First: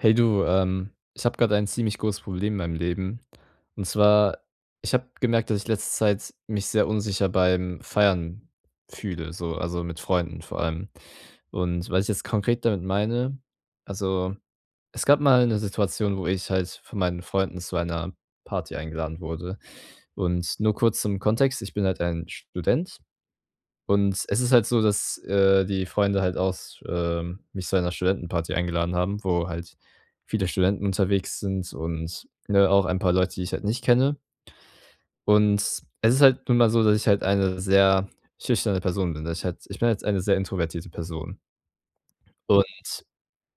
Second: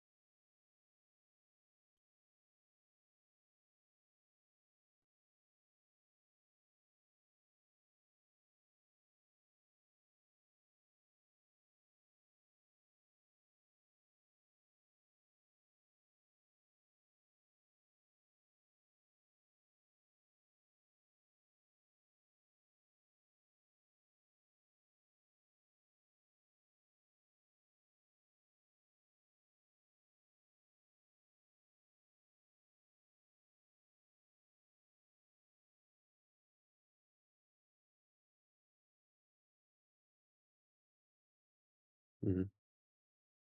Hey du, ähm, ich habe grade ein ziemlich großes Problem in meinem Leben. Und zwar, ich habe gemerkt, dass ich letzte Zeit mich sehr unsicher beim Feiern fühle, so, also, mit Freunden vor allem. Und was ich jetzt konkret damit meine: Also, es gab mal 'ne Situation, wo ich halt von meinen Freunden zu einer Party eingeladen wurde. Und nur kurz zum Kontext, ich bin halt ein Student und es ist halt so, dass, äh, die Freunde halt aus äh, mich zu einer Studentenparty eingeladen haben, wo halt viele Studenten unterwegs sind und ne, auch ein paar Leute, die ich halt nicht kenne. Und es ist halt nun mal so, dass ich halt eine sehr schüchterne Person bin. Das ich halt ich bin jetzt eine sehr introvertierte Person. Mhm. Und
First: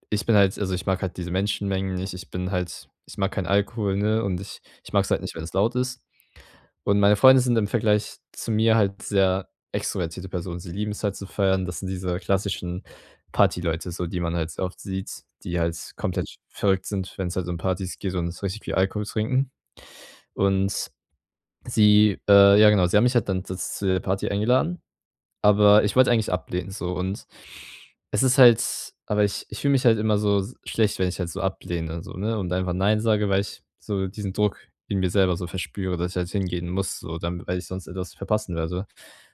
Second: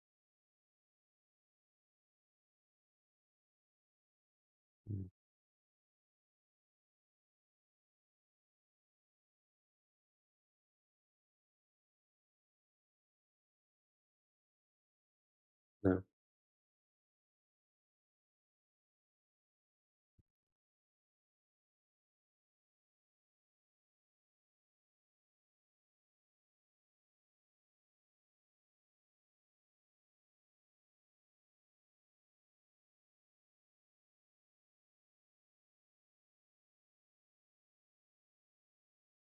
ich bin halt also, ich mag halt diese Menschenmengen nicht. Ich bin halt ich mag keinen Alkohol, ne, und ich ich Mhm. mag's halt nicht, wenn es laut ist. Und meine Freunde sind im Vergleich zu mir halt sehr extrovertierte Personen. Sie lieben's halt zu feiern. Das sind diese klassischen Party Leute so, die man halt so oft sieht, die halt Ja. komplett verrückt sind, wenn's halt um Partys geht und so richtig viel Alkohol trinken. Und sie äh, ja genau, sie haben mich halt dann da z zu der Party eingeladen, aber ich wollte eigentlich ablehnen so. Und es ist halt aber ich ich fühle mich halt immer so s schlecht, wenn ich halt so ablehne so, ne, und einfach nein sage, weil ich so diesen Druck in mir selber so verspüre, dass ich halt hingehen muss so, dann weil ich sonst etwas verpassen werde.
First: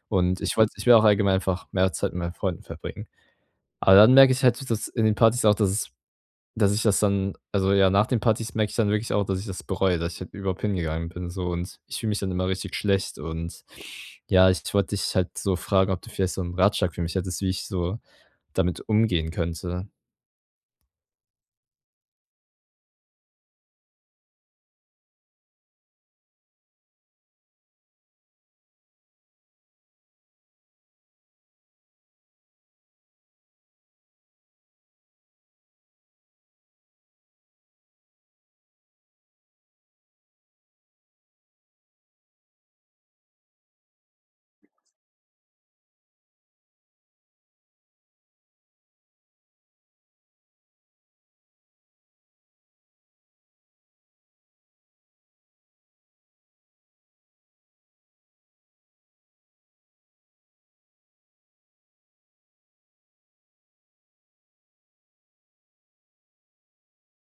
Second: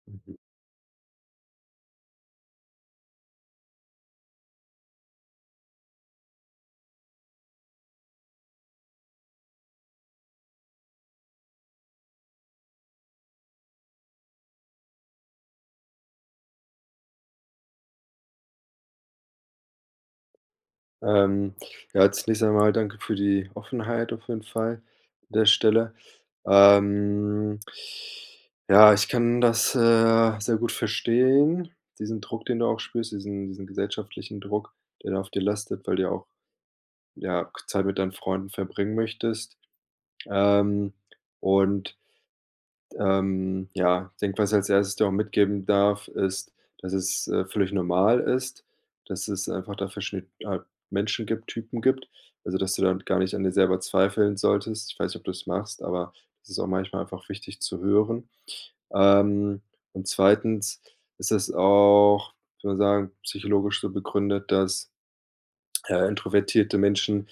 Mhm. Und ich wollte ich will auch allgemein einfach mehr Zeit mit meinen Freunden verbringen. Aber dann merke ich halt, dass in den Partys auch, dass es dass ich das dann also, ja, nach den Partys merke ich dann wirklich auch, dass ich das bereue, dass ich halt überhaupt hingegangen bin so. Und ich fühle mich dann immer richtig schlecht. Und ja, ich wollte dich halt so fragen, ob du vielleicht so 'n Ratschlag für mich hättest, wie ich so damit umgehen könnte? Ähm, ja als nächstes einmal, danke für die Offenheit auf jeden Fall an der Stelle. Ähm. Ja, ich kann das, äh, sehr gut verstehen, diesen Druck, den du auch spürst, diesen diesen gesellschaftlichen Druck, der da auf dir lastet, weil du ja auch, ja, k Zeit mit deinen Freunden verbringen möchtest. Ähm, und, d ähm, ja, denke, was als Erstes dir auch mitgeben darf, ist, dass es, äh, völlig normal ist, dass es einfach da verschie halt, Menschen gibt, Typen gibt. Also, dass du damit gar nicht an dir selber zweifeln solltest. Ich weiß nicht, ob du's machst, aber es ist auch manchmal einfach wichtig zu hören. Ähm, und zweitens ist das auch, ich würde sagen, psychologisch so begründet, dass, äh, introvertierte Menschen,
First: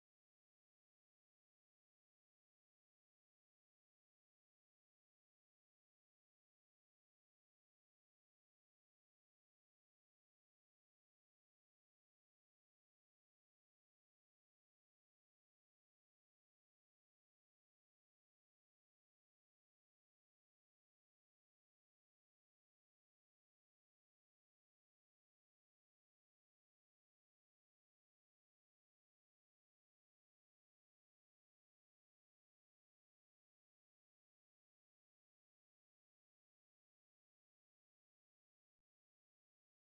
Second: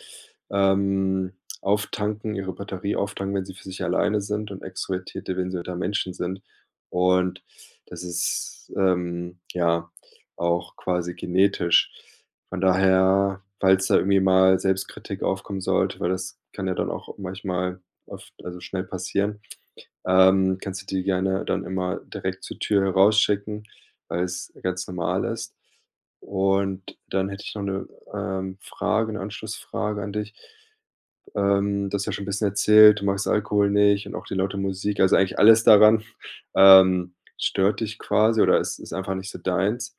ähm, auftanken ihre Batterie auftanken, wenn sie für sich alleine sind und extrovertierte, wenn sie unter Menschen sind. Und das ist, ähm, ja auch quasi genetisch. Von daher, falls da irgendwie mal Selbstkritik aufkommen sollte, weil das kann ja dann auch manchmal oft also, schnell passieren, ähm, kannst du die gerne dann immer direkt zur Tür rausschicken, weil's ganz normal ist. Und dann hätte ich noch 'ne, ähm, Frage, 'ne Anschlussfrage an dich, ähm, du hast ja schon 'n bisschen erzählt, du magst Alkohol nicht und auch die laute Musik. Also, eigentlich alles daran, ähm, stört dich quasi oder ist ist einfach nicht so deins.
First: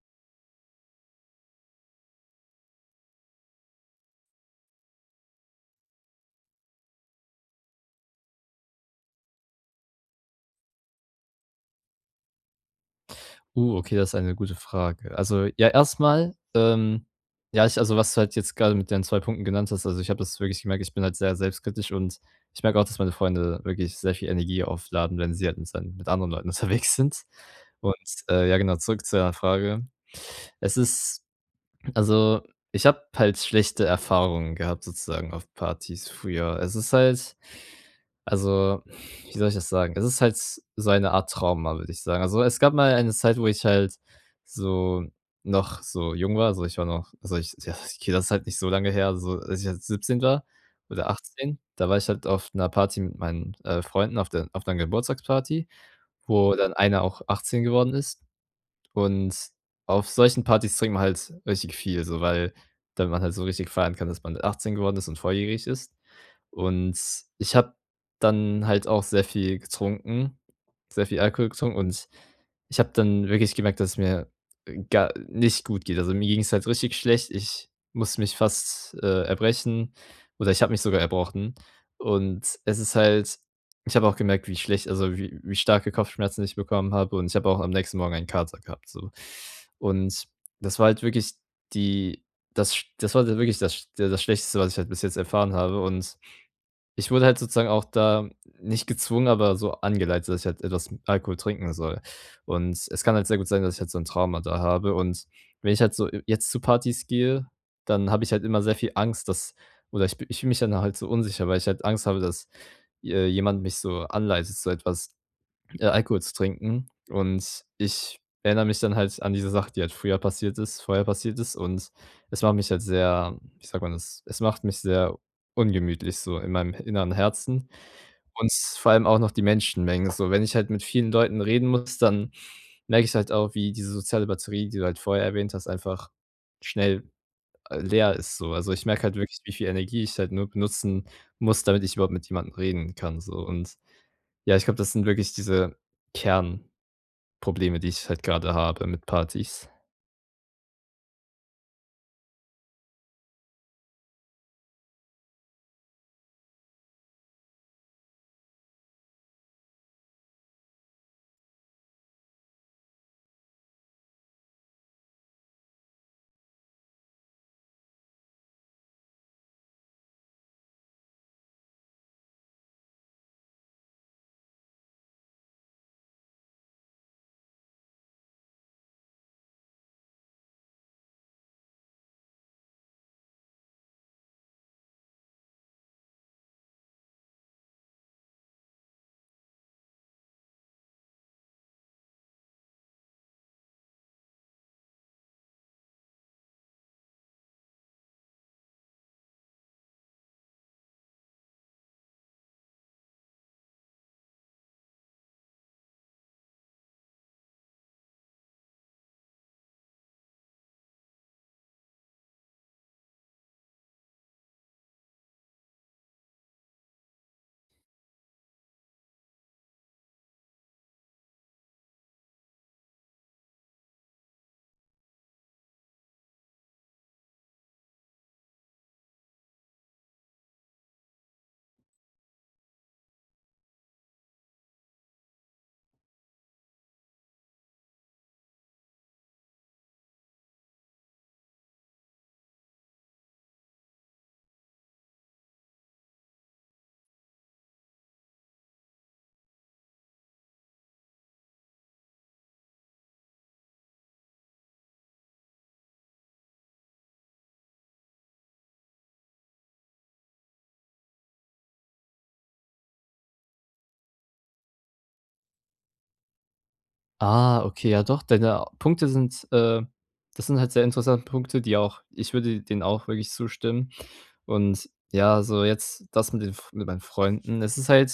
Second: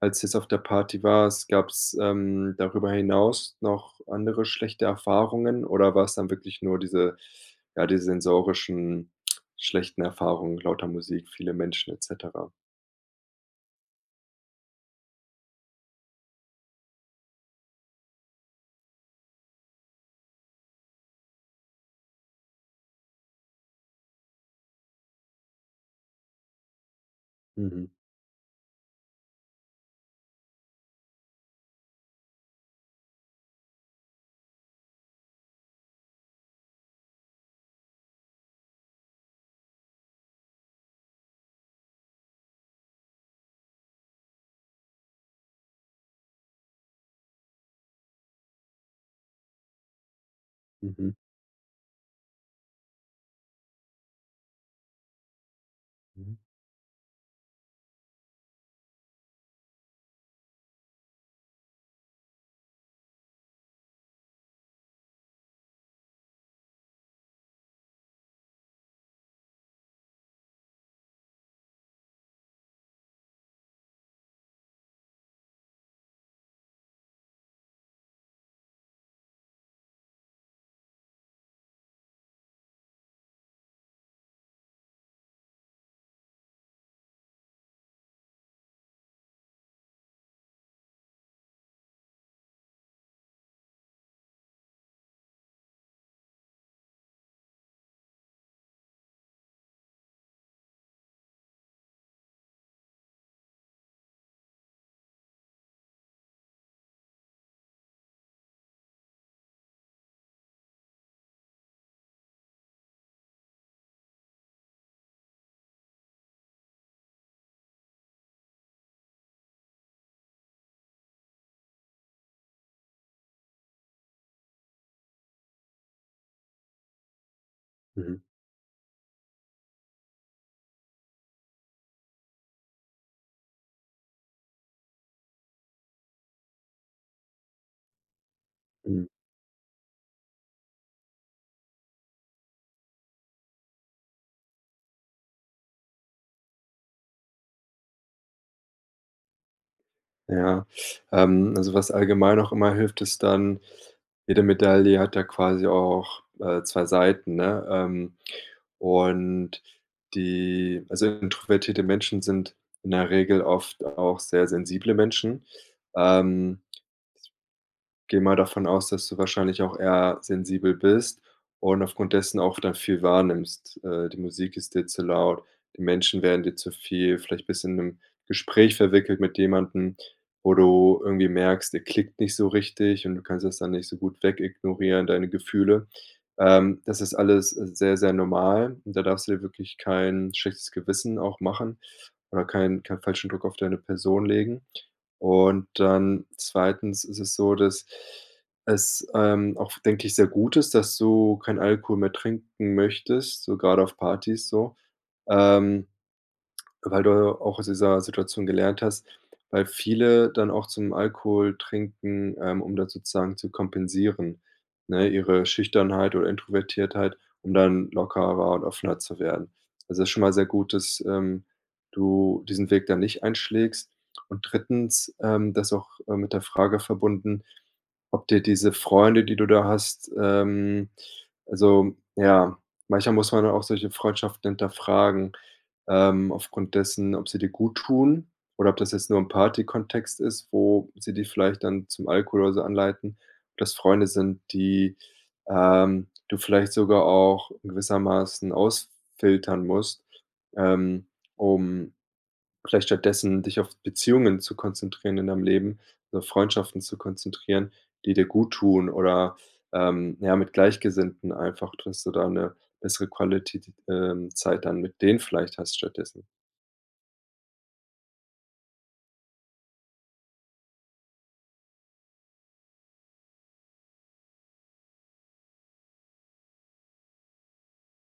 Als du jetzt auf der Party warst, gab's, ähm, darüber hinaus noch andere schlechte Erfahrungen? Oder war's dann wirklich nur diese ja, die sensorischen schlechten Erfahrungen lauter Musik, viele Menschen et cetera? Oh, okay, das ist eine gute Frage. Also, ja, erst mal, ähm, ja, ich also, was du halt jetzt grade mit deinen 2 Punkten genannt hast, also, ich habe das wirklich gemerkt, ich bin halt sehr selbstkritisch und ich merke auch, dass meine Freunde wirklich sehr viel Energie aufladen, wenn sie halt mit sei mit anderen Leuten unterwegs sind. Mhm. Und, ähm, ja, genau, zurück zu deiner Frage. Es ist also, ich habe halt schlechte Erfahrungen gehabt sozusagen auf Partys früher. Also, es ist halt also, wie soll ich das sagen? Es ist halt so eine Art Trauma, würde ich sagen. Also, es gab mal eine Zeit, wo ich halt so noch so jung war, also, ich war noch also, ich ja, okay das halt nicht so lange her, so als ich halt 17 war oder Mhm. 18, da war ich halt auf 'ner Party mit meinen, äh, Freunden auf der auf 'ner Geburtstagsparty, Mhm. wo dann einer auch 18 geworden ist. Und auf solchen Partys trinkt man halt richtig viel so, weil dann man halt so richtig feiern kann, dass man 18 geworden ist und volljährig ist. Und ich habe dann halt auch sehr viel getrunken sehr viel Alkohol getrunken. Und ich habe dann wirklich gemerkt, dass es mir, äh, gar nicht gut geht. Also, mir ging's halt richtig schlecht. Ich musste mich fast, äh, erbrechen oder ich habe mich sogar erbrochen. Und es ist halt ich habe auch gemerkt, wie schlecht also, wie wie starke Kopfschmerzen ich bekommen habe und ich habe auch am nächsten Morgen einen Kater gehabt, so. Und das war halt wirklich die das sch das war halt wirklich das der das Schlechteste, was ich halt bis jetzt erfahren habe. Und ich wurde halt sozusagen auch da nicht gezwungen, aber so angeleitet, dass ich halt etwas Alkohol trinken soll. Und es kann halt sehr gut sein, dass ich halt so 'n Trauma da habe. Und wenn ich halt so jetzt zu Partys gehe, dann habe ich halt immer sehr viel Angst, dass oder ich ich fühle mich ja dann halt so unsicher, weil ich halt Angst habe, dass, äh, je jemand mich so anleitet, so etwas äh, Alkohol zu trinken. Und ich erinnere mich dann halt an diese Sache, die halt früher passiert ist vorher passiert ist. Und es macht mich halt sehr, wie sagt man das es macht mich sehr ungemütlich, so in meinem inneren Herzen, Mhm. und vor allem auch noch die Menschenmengen. So, wenn ich halt mit vielen Leuten reden muss, dann merke ich halt auch, wie diese soziale Batterie, die du halt vorher erwähnt hast, einfach schnell, äh, leer ist so. Also, ich merke Mhm. halt wirklich, wie viel Energie ich halt nur benutzen muss, damit ich überhaupt mit jemandem reden kann so. Und, ja, ich glaube, das sind wirklich diese Kernprobleme, die ich halt grade habe mit Partys. Ja. Ähm, also, was allgemein auch immer hilft, ist dann jede Medaille hat ja quasi auch, äh, 2 Seiten, ne? Ähm, und die also, introvertierte Menschen sind in der Regel oft auch sehr sensible Menschen. Ähm. Gehe mal davon aus, dass du wahrscheinlich auch eher sensibel bist und aufgrund dessen auch dann viel wahrnimmst. Äh, die Musik ist dir zu laut. Die Menschen werden dir zu viel, vielleicht bist in 'nem Gespräch verwickelt mit jemandem, wo du irgendwie merkst, der klickt nicht so richtig und du kannst das dann nicht so gut weg ignorieren, deine Gefühle. Ähm, das ist alles sehr, sehr normal. Da darfst du dir wirklich kein schlechtes Gewissen auch machen oder keinen keinen falschen Druck auf deine Person legen. Und dann zweitens ist es so, dass es, ähm, auch, denke ich, sehr gut ist, dass du keinen Alkohol mehr trinken möchtest, so gerade auf Partys, so, ähm, weil du auch aus dieser Situation gelernt hast. Weil viele dann auch zum Alkohol trinken, ähm, um da sozusagen zu kompensieren, ne, ihre Schüchternheit oder Introvertiertheit, um dann lockerer und offener zu werden. Also, das ist schon mal sehr gut, dass, ähm, du diesen Weg dann nicht einschlägst. Und drittens ähm, das ist auch, äh, mit der Frage verbunden, ob dir diese Freunde, die du da hast ähm, also ja, manchmal muss man da auch solche Freundschaften hinterfragen, ähm, aufgrund dessen, ob sie dir guttun oder ob das jetzt nur im Partykontext ist, wo sie dich vielleicht dann zum Alkohol oder so anleiten ob das Freunde sind, die, ähm, du vielleicht sogar auch gewissermaßen ausfiltern musst, ähm, um vielleicht stattdessen dich auf Beziehungen zu konzentrieren in deinem Leben, so Freundschaften zu konzentrieren, die dir guttun oder, ähm, ja, mit Gleichgesinnten, einfach dass du da 'ne bessere Quality t ähm, Zeit dann mit denen vielleicht hast stattdessen. Ah, okay, ja doch, deine Punkte sind, äh das sind halt sehr interessante Punkte, die auch ich würde denen auch wirklich zustimmen. Und ja, so jetzt das mit den F mit meinen Freunden. Es ist halt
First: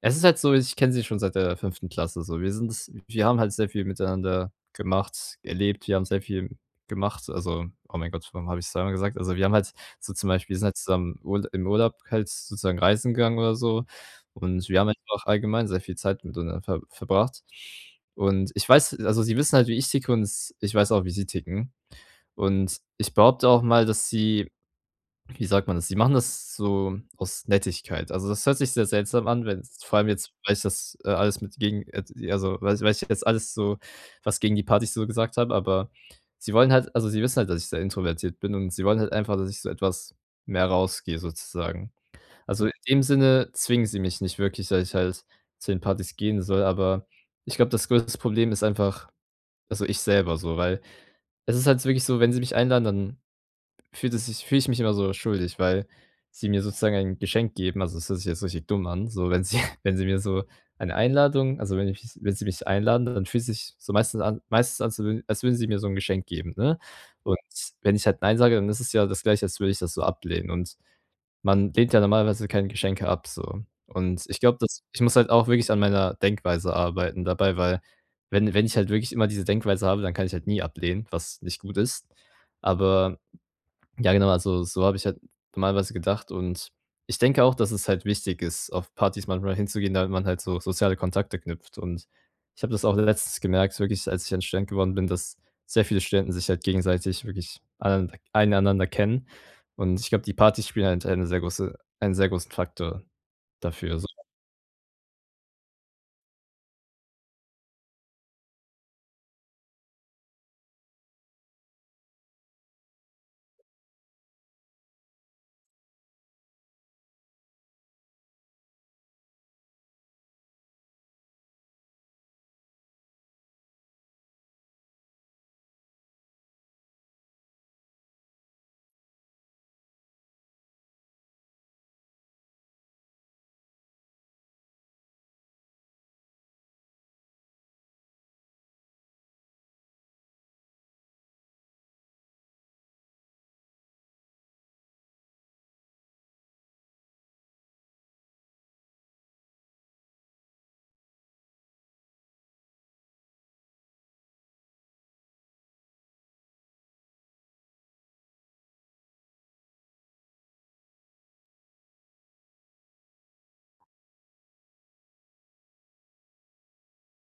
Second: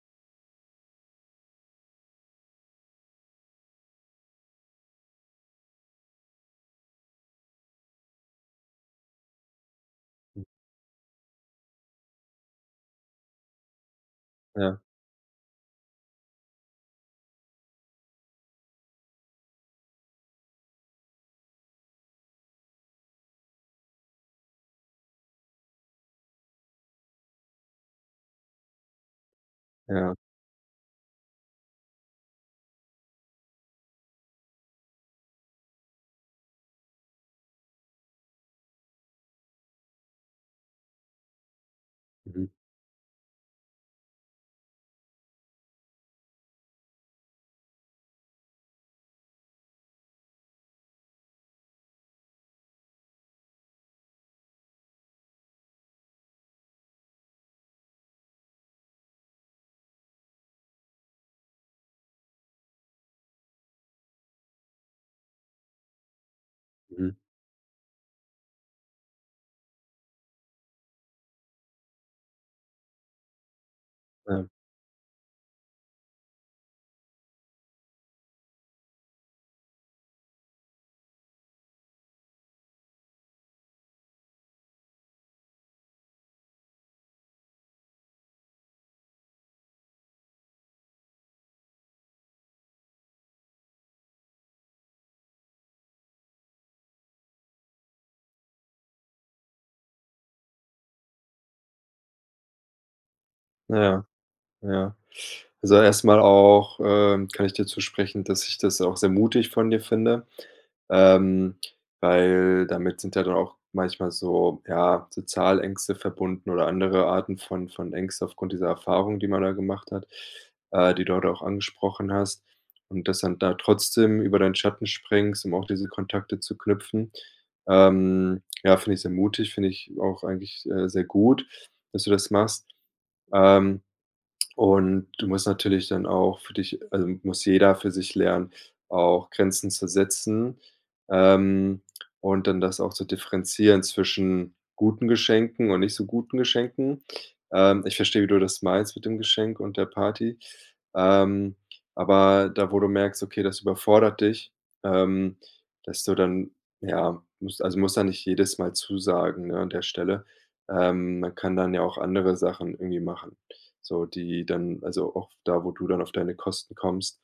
es ist halt so, ich kenne sie schon seit der 5. Klasse, so. Wir sind es wir haben halt sehr viel miteinander gemacht, erlebt, wir haben sehr viel gemacht. Also, oh mein Gott, warum hab ich es zweimal gesagt? Also, wir haben halt so zum Mhm. Beispiel sind halt zusammen Url im Urlaub halt sozusagen reisen gegangen, oder so und wir Ja. haben halt einfach allgemein sehr viel Zeit miteinander ver verbracht. Und ich weiß also, sie wissen halt, wie ich ticke und s ich weiß auch, wie sie ticken. Und ich behaupte auch mal, dass sie wie sagt man das? Sie machen das so aus Nettigkeit. Also, das hört sich sehr seltsam an, wenn es vor allem Ja. jetzt weißt das, äh, alles mit gegen, jetzt also, weiß ich ich jetzt alles so, was gegen die Partys so gesagt habe, aber sie wollen halt also, sie wissen halt, dass ich sehr introvertiert bin, und sie wollen halt einfach, dass ich so etwas mehr rausgehe, sozusagen. Mhm. Also, in dem Sinne zwingen sie mich nicht wirklich, dass ich halt zu den Partys gehen soll, aber ich glaube, das größtes Problem ist einfach also, ich selber so, weil es ist halt wirklich so, wenn sie mich einladen, dann fühlt es sich fühle ich mich immer so schuldig, weil sie mir sozusagen ein Geschenk geben. Also, das hört sich jetzt richtig dumm an, so wenn sie wenn sie mir so eine Einladung also, wenn ich mich wenn sie mich einladen, dann fühlt sich so meistens an meistens an zu als würden sie mir so 'n Geschenk geben, ne? Mhm. Und wenn ich halt „Nein“ sage, dann ist es ja das Gleiche, als würde ich das so ablehnen. Und man lehnt ja normalerweise keine Geschenke ab, so. Und ich Ja. glaube, dass ich muss halt auch wirklich an meiner Denkweise arbeiten dabei, weil wenn wenn ich halt wirklich immer diese Denkweise habe, dann kann ich halt nie ablehnen, was nicht gut ist. Aber, ja genau, also, so habe ich halt normalerweise gedacht. Und ich denke auch, dass es halt wichtig ist, auf Partys manchmal hinzugehen, damit man halt so soziale Kontakte knüpft. Und ich habe das auch letztens gemerkt, wirklich, als ich dann Student geworden bin, dass sehr viele Studenten sich halt gegenseitig wirklich alle nander ein einander kennen. Und ich glaube, die Partys spielen halt eine sehr große einen sehr großen Faktor dafür, Ja. so. Ja. Also, erst mal auch, ähm, kann ich dir zusprechen, dass ich das auch sehr mutig von dir finde. Ähm, weil damit sind ja dann auch manchmal so ja, so Zahlängste verbunden oder andere Arten von von Ängsten aufgrund dieser Erfahrung, die man da gemacht hat, äh, die du heute auch angesprochen hast. Und dass dann da trotzdem über deinen Schatten springst, um auch diese Kontakte zu knüpfen, ähm, ja, finde ich sehr mutig, finde ich auch eigentlich, äh, sehr gut, dass du das machst. Ähm, und du musst natürlich dann auch für dich also, muss jeder für sich lernen, auch Grenzen zu setzen, ähm, und dann das auch zu differenzieren zwischen guten Geschenken und nicht so guten Geschenken. Ähm, ich verstehe, wie du das meinst mit dem Geschenk und der Party. Ähm, aber da, wo du merkst, okay, das überfordert dich ähm, dass du dann ja, musst also, musst ja nicht jedes Mal zusagen, ne, an der Stelle. Ähm, man kann dann ja auch andere Sachen irgendwie machen so, die dann also, auch da, wo du dann auf deine Kosten kommst.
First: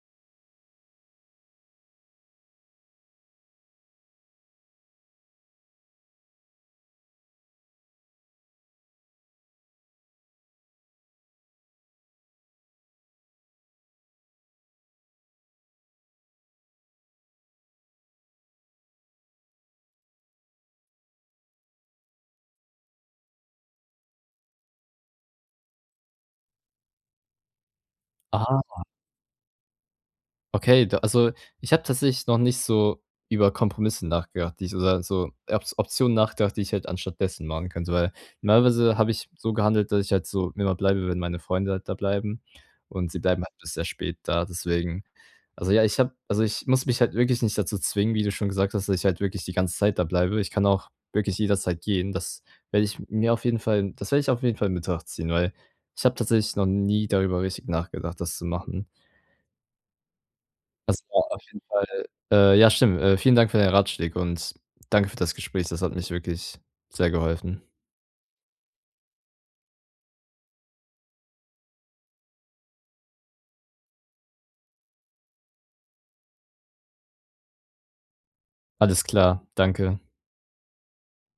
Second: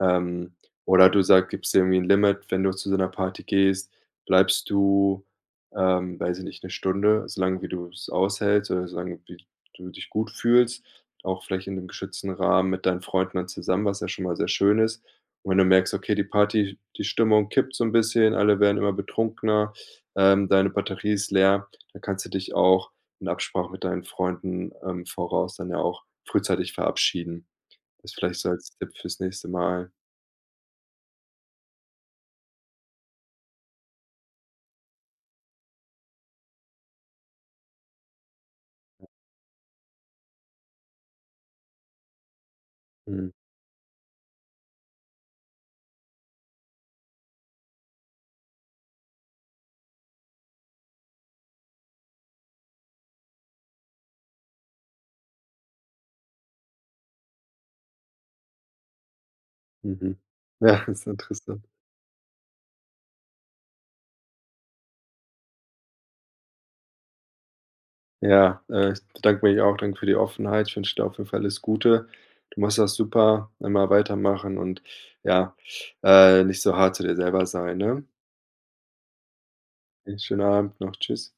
Ähm, oder du sag gibst dir irgendwie 'n Limit: Wenn du zu so 'ner Party gehst, bleibst du, ähm, weiß ich nicht, 'ne Stunde, so lange wie du es aushältst oder so lange wie d du dich gut fühlst, auch vielleicht in 'nem geschützten Rahmen mit deinen Freunden dann zusammen, was ja schon mal sehr schön ist. Wenn du merkst, okay, die Party, die Stimmung kippt so 'n bisschen, alle werden immer betrunkener, ähm, deine Batterie ist leer, dann kannst du dich auch in Absprache mit deinen Freunden im Voraus dann ja auch frühzeitig verabschieden. Das vielleicht so als Ah. Tipp fürs nächste Mal. Okay, da also, ich habe tatsächlich noch nicht so über Kompromisse nachgedacht, die ich oder so Op Optionen nachgedacht, die ich halt anstattdessen machen könnte. Weil normalerweise habe ich so gehandelt, dass ich halt so immer bleibe, wenn meine Freunde halt da bleiben. Und sie Mhm. bleiben halt bis sehr spät da, deswegen. Also, ja, ich habe also, ich muss mich halt wirklich nicht dazu zwingen, wie du schon gesagt hast, dass ich halt wirklich die ganze Zeit da bleibe. Ich kann auch wirklich jederzeit gehen. Das werde ich mir auf jeden Fall das werde ich auf jeden Fall in Betracht ziehen, weil ich habe tatsächlich noch nie darüber richtig nachgedacht, das zu machen. Mhm. Ja, Das ist braucht auf jeden interessant. Fall Äh, ja, stimmt. Vielen Dank für deine Ratschläge und danke für das Gespräch. Das hat mich wirklich sehr geholfen. Ja, äh, ich bedanke mich auch. Danke für die Offenheit. Ich wünsche dir auf jeden Fall alles Gute. Du machst das super. Immer weitermachen und ja, äh, nicht so hart zu dir selber sein, ne? Alles klar. Danke. Einen schönen Abend noch. Tschüss.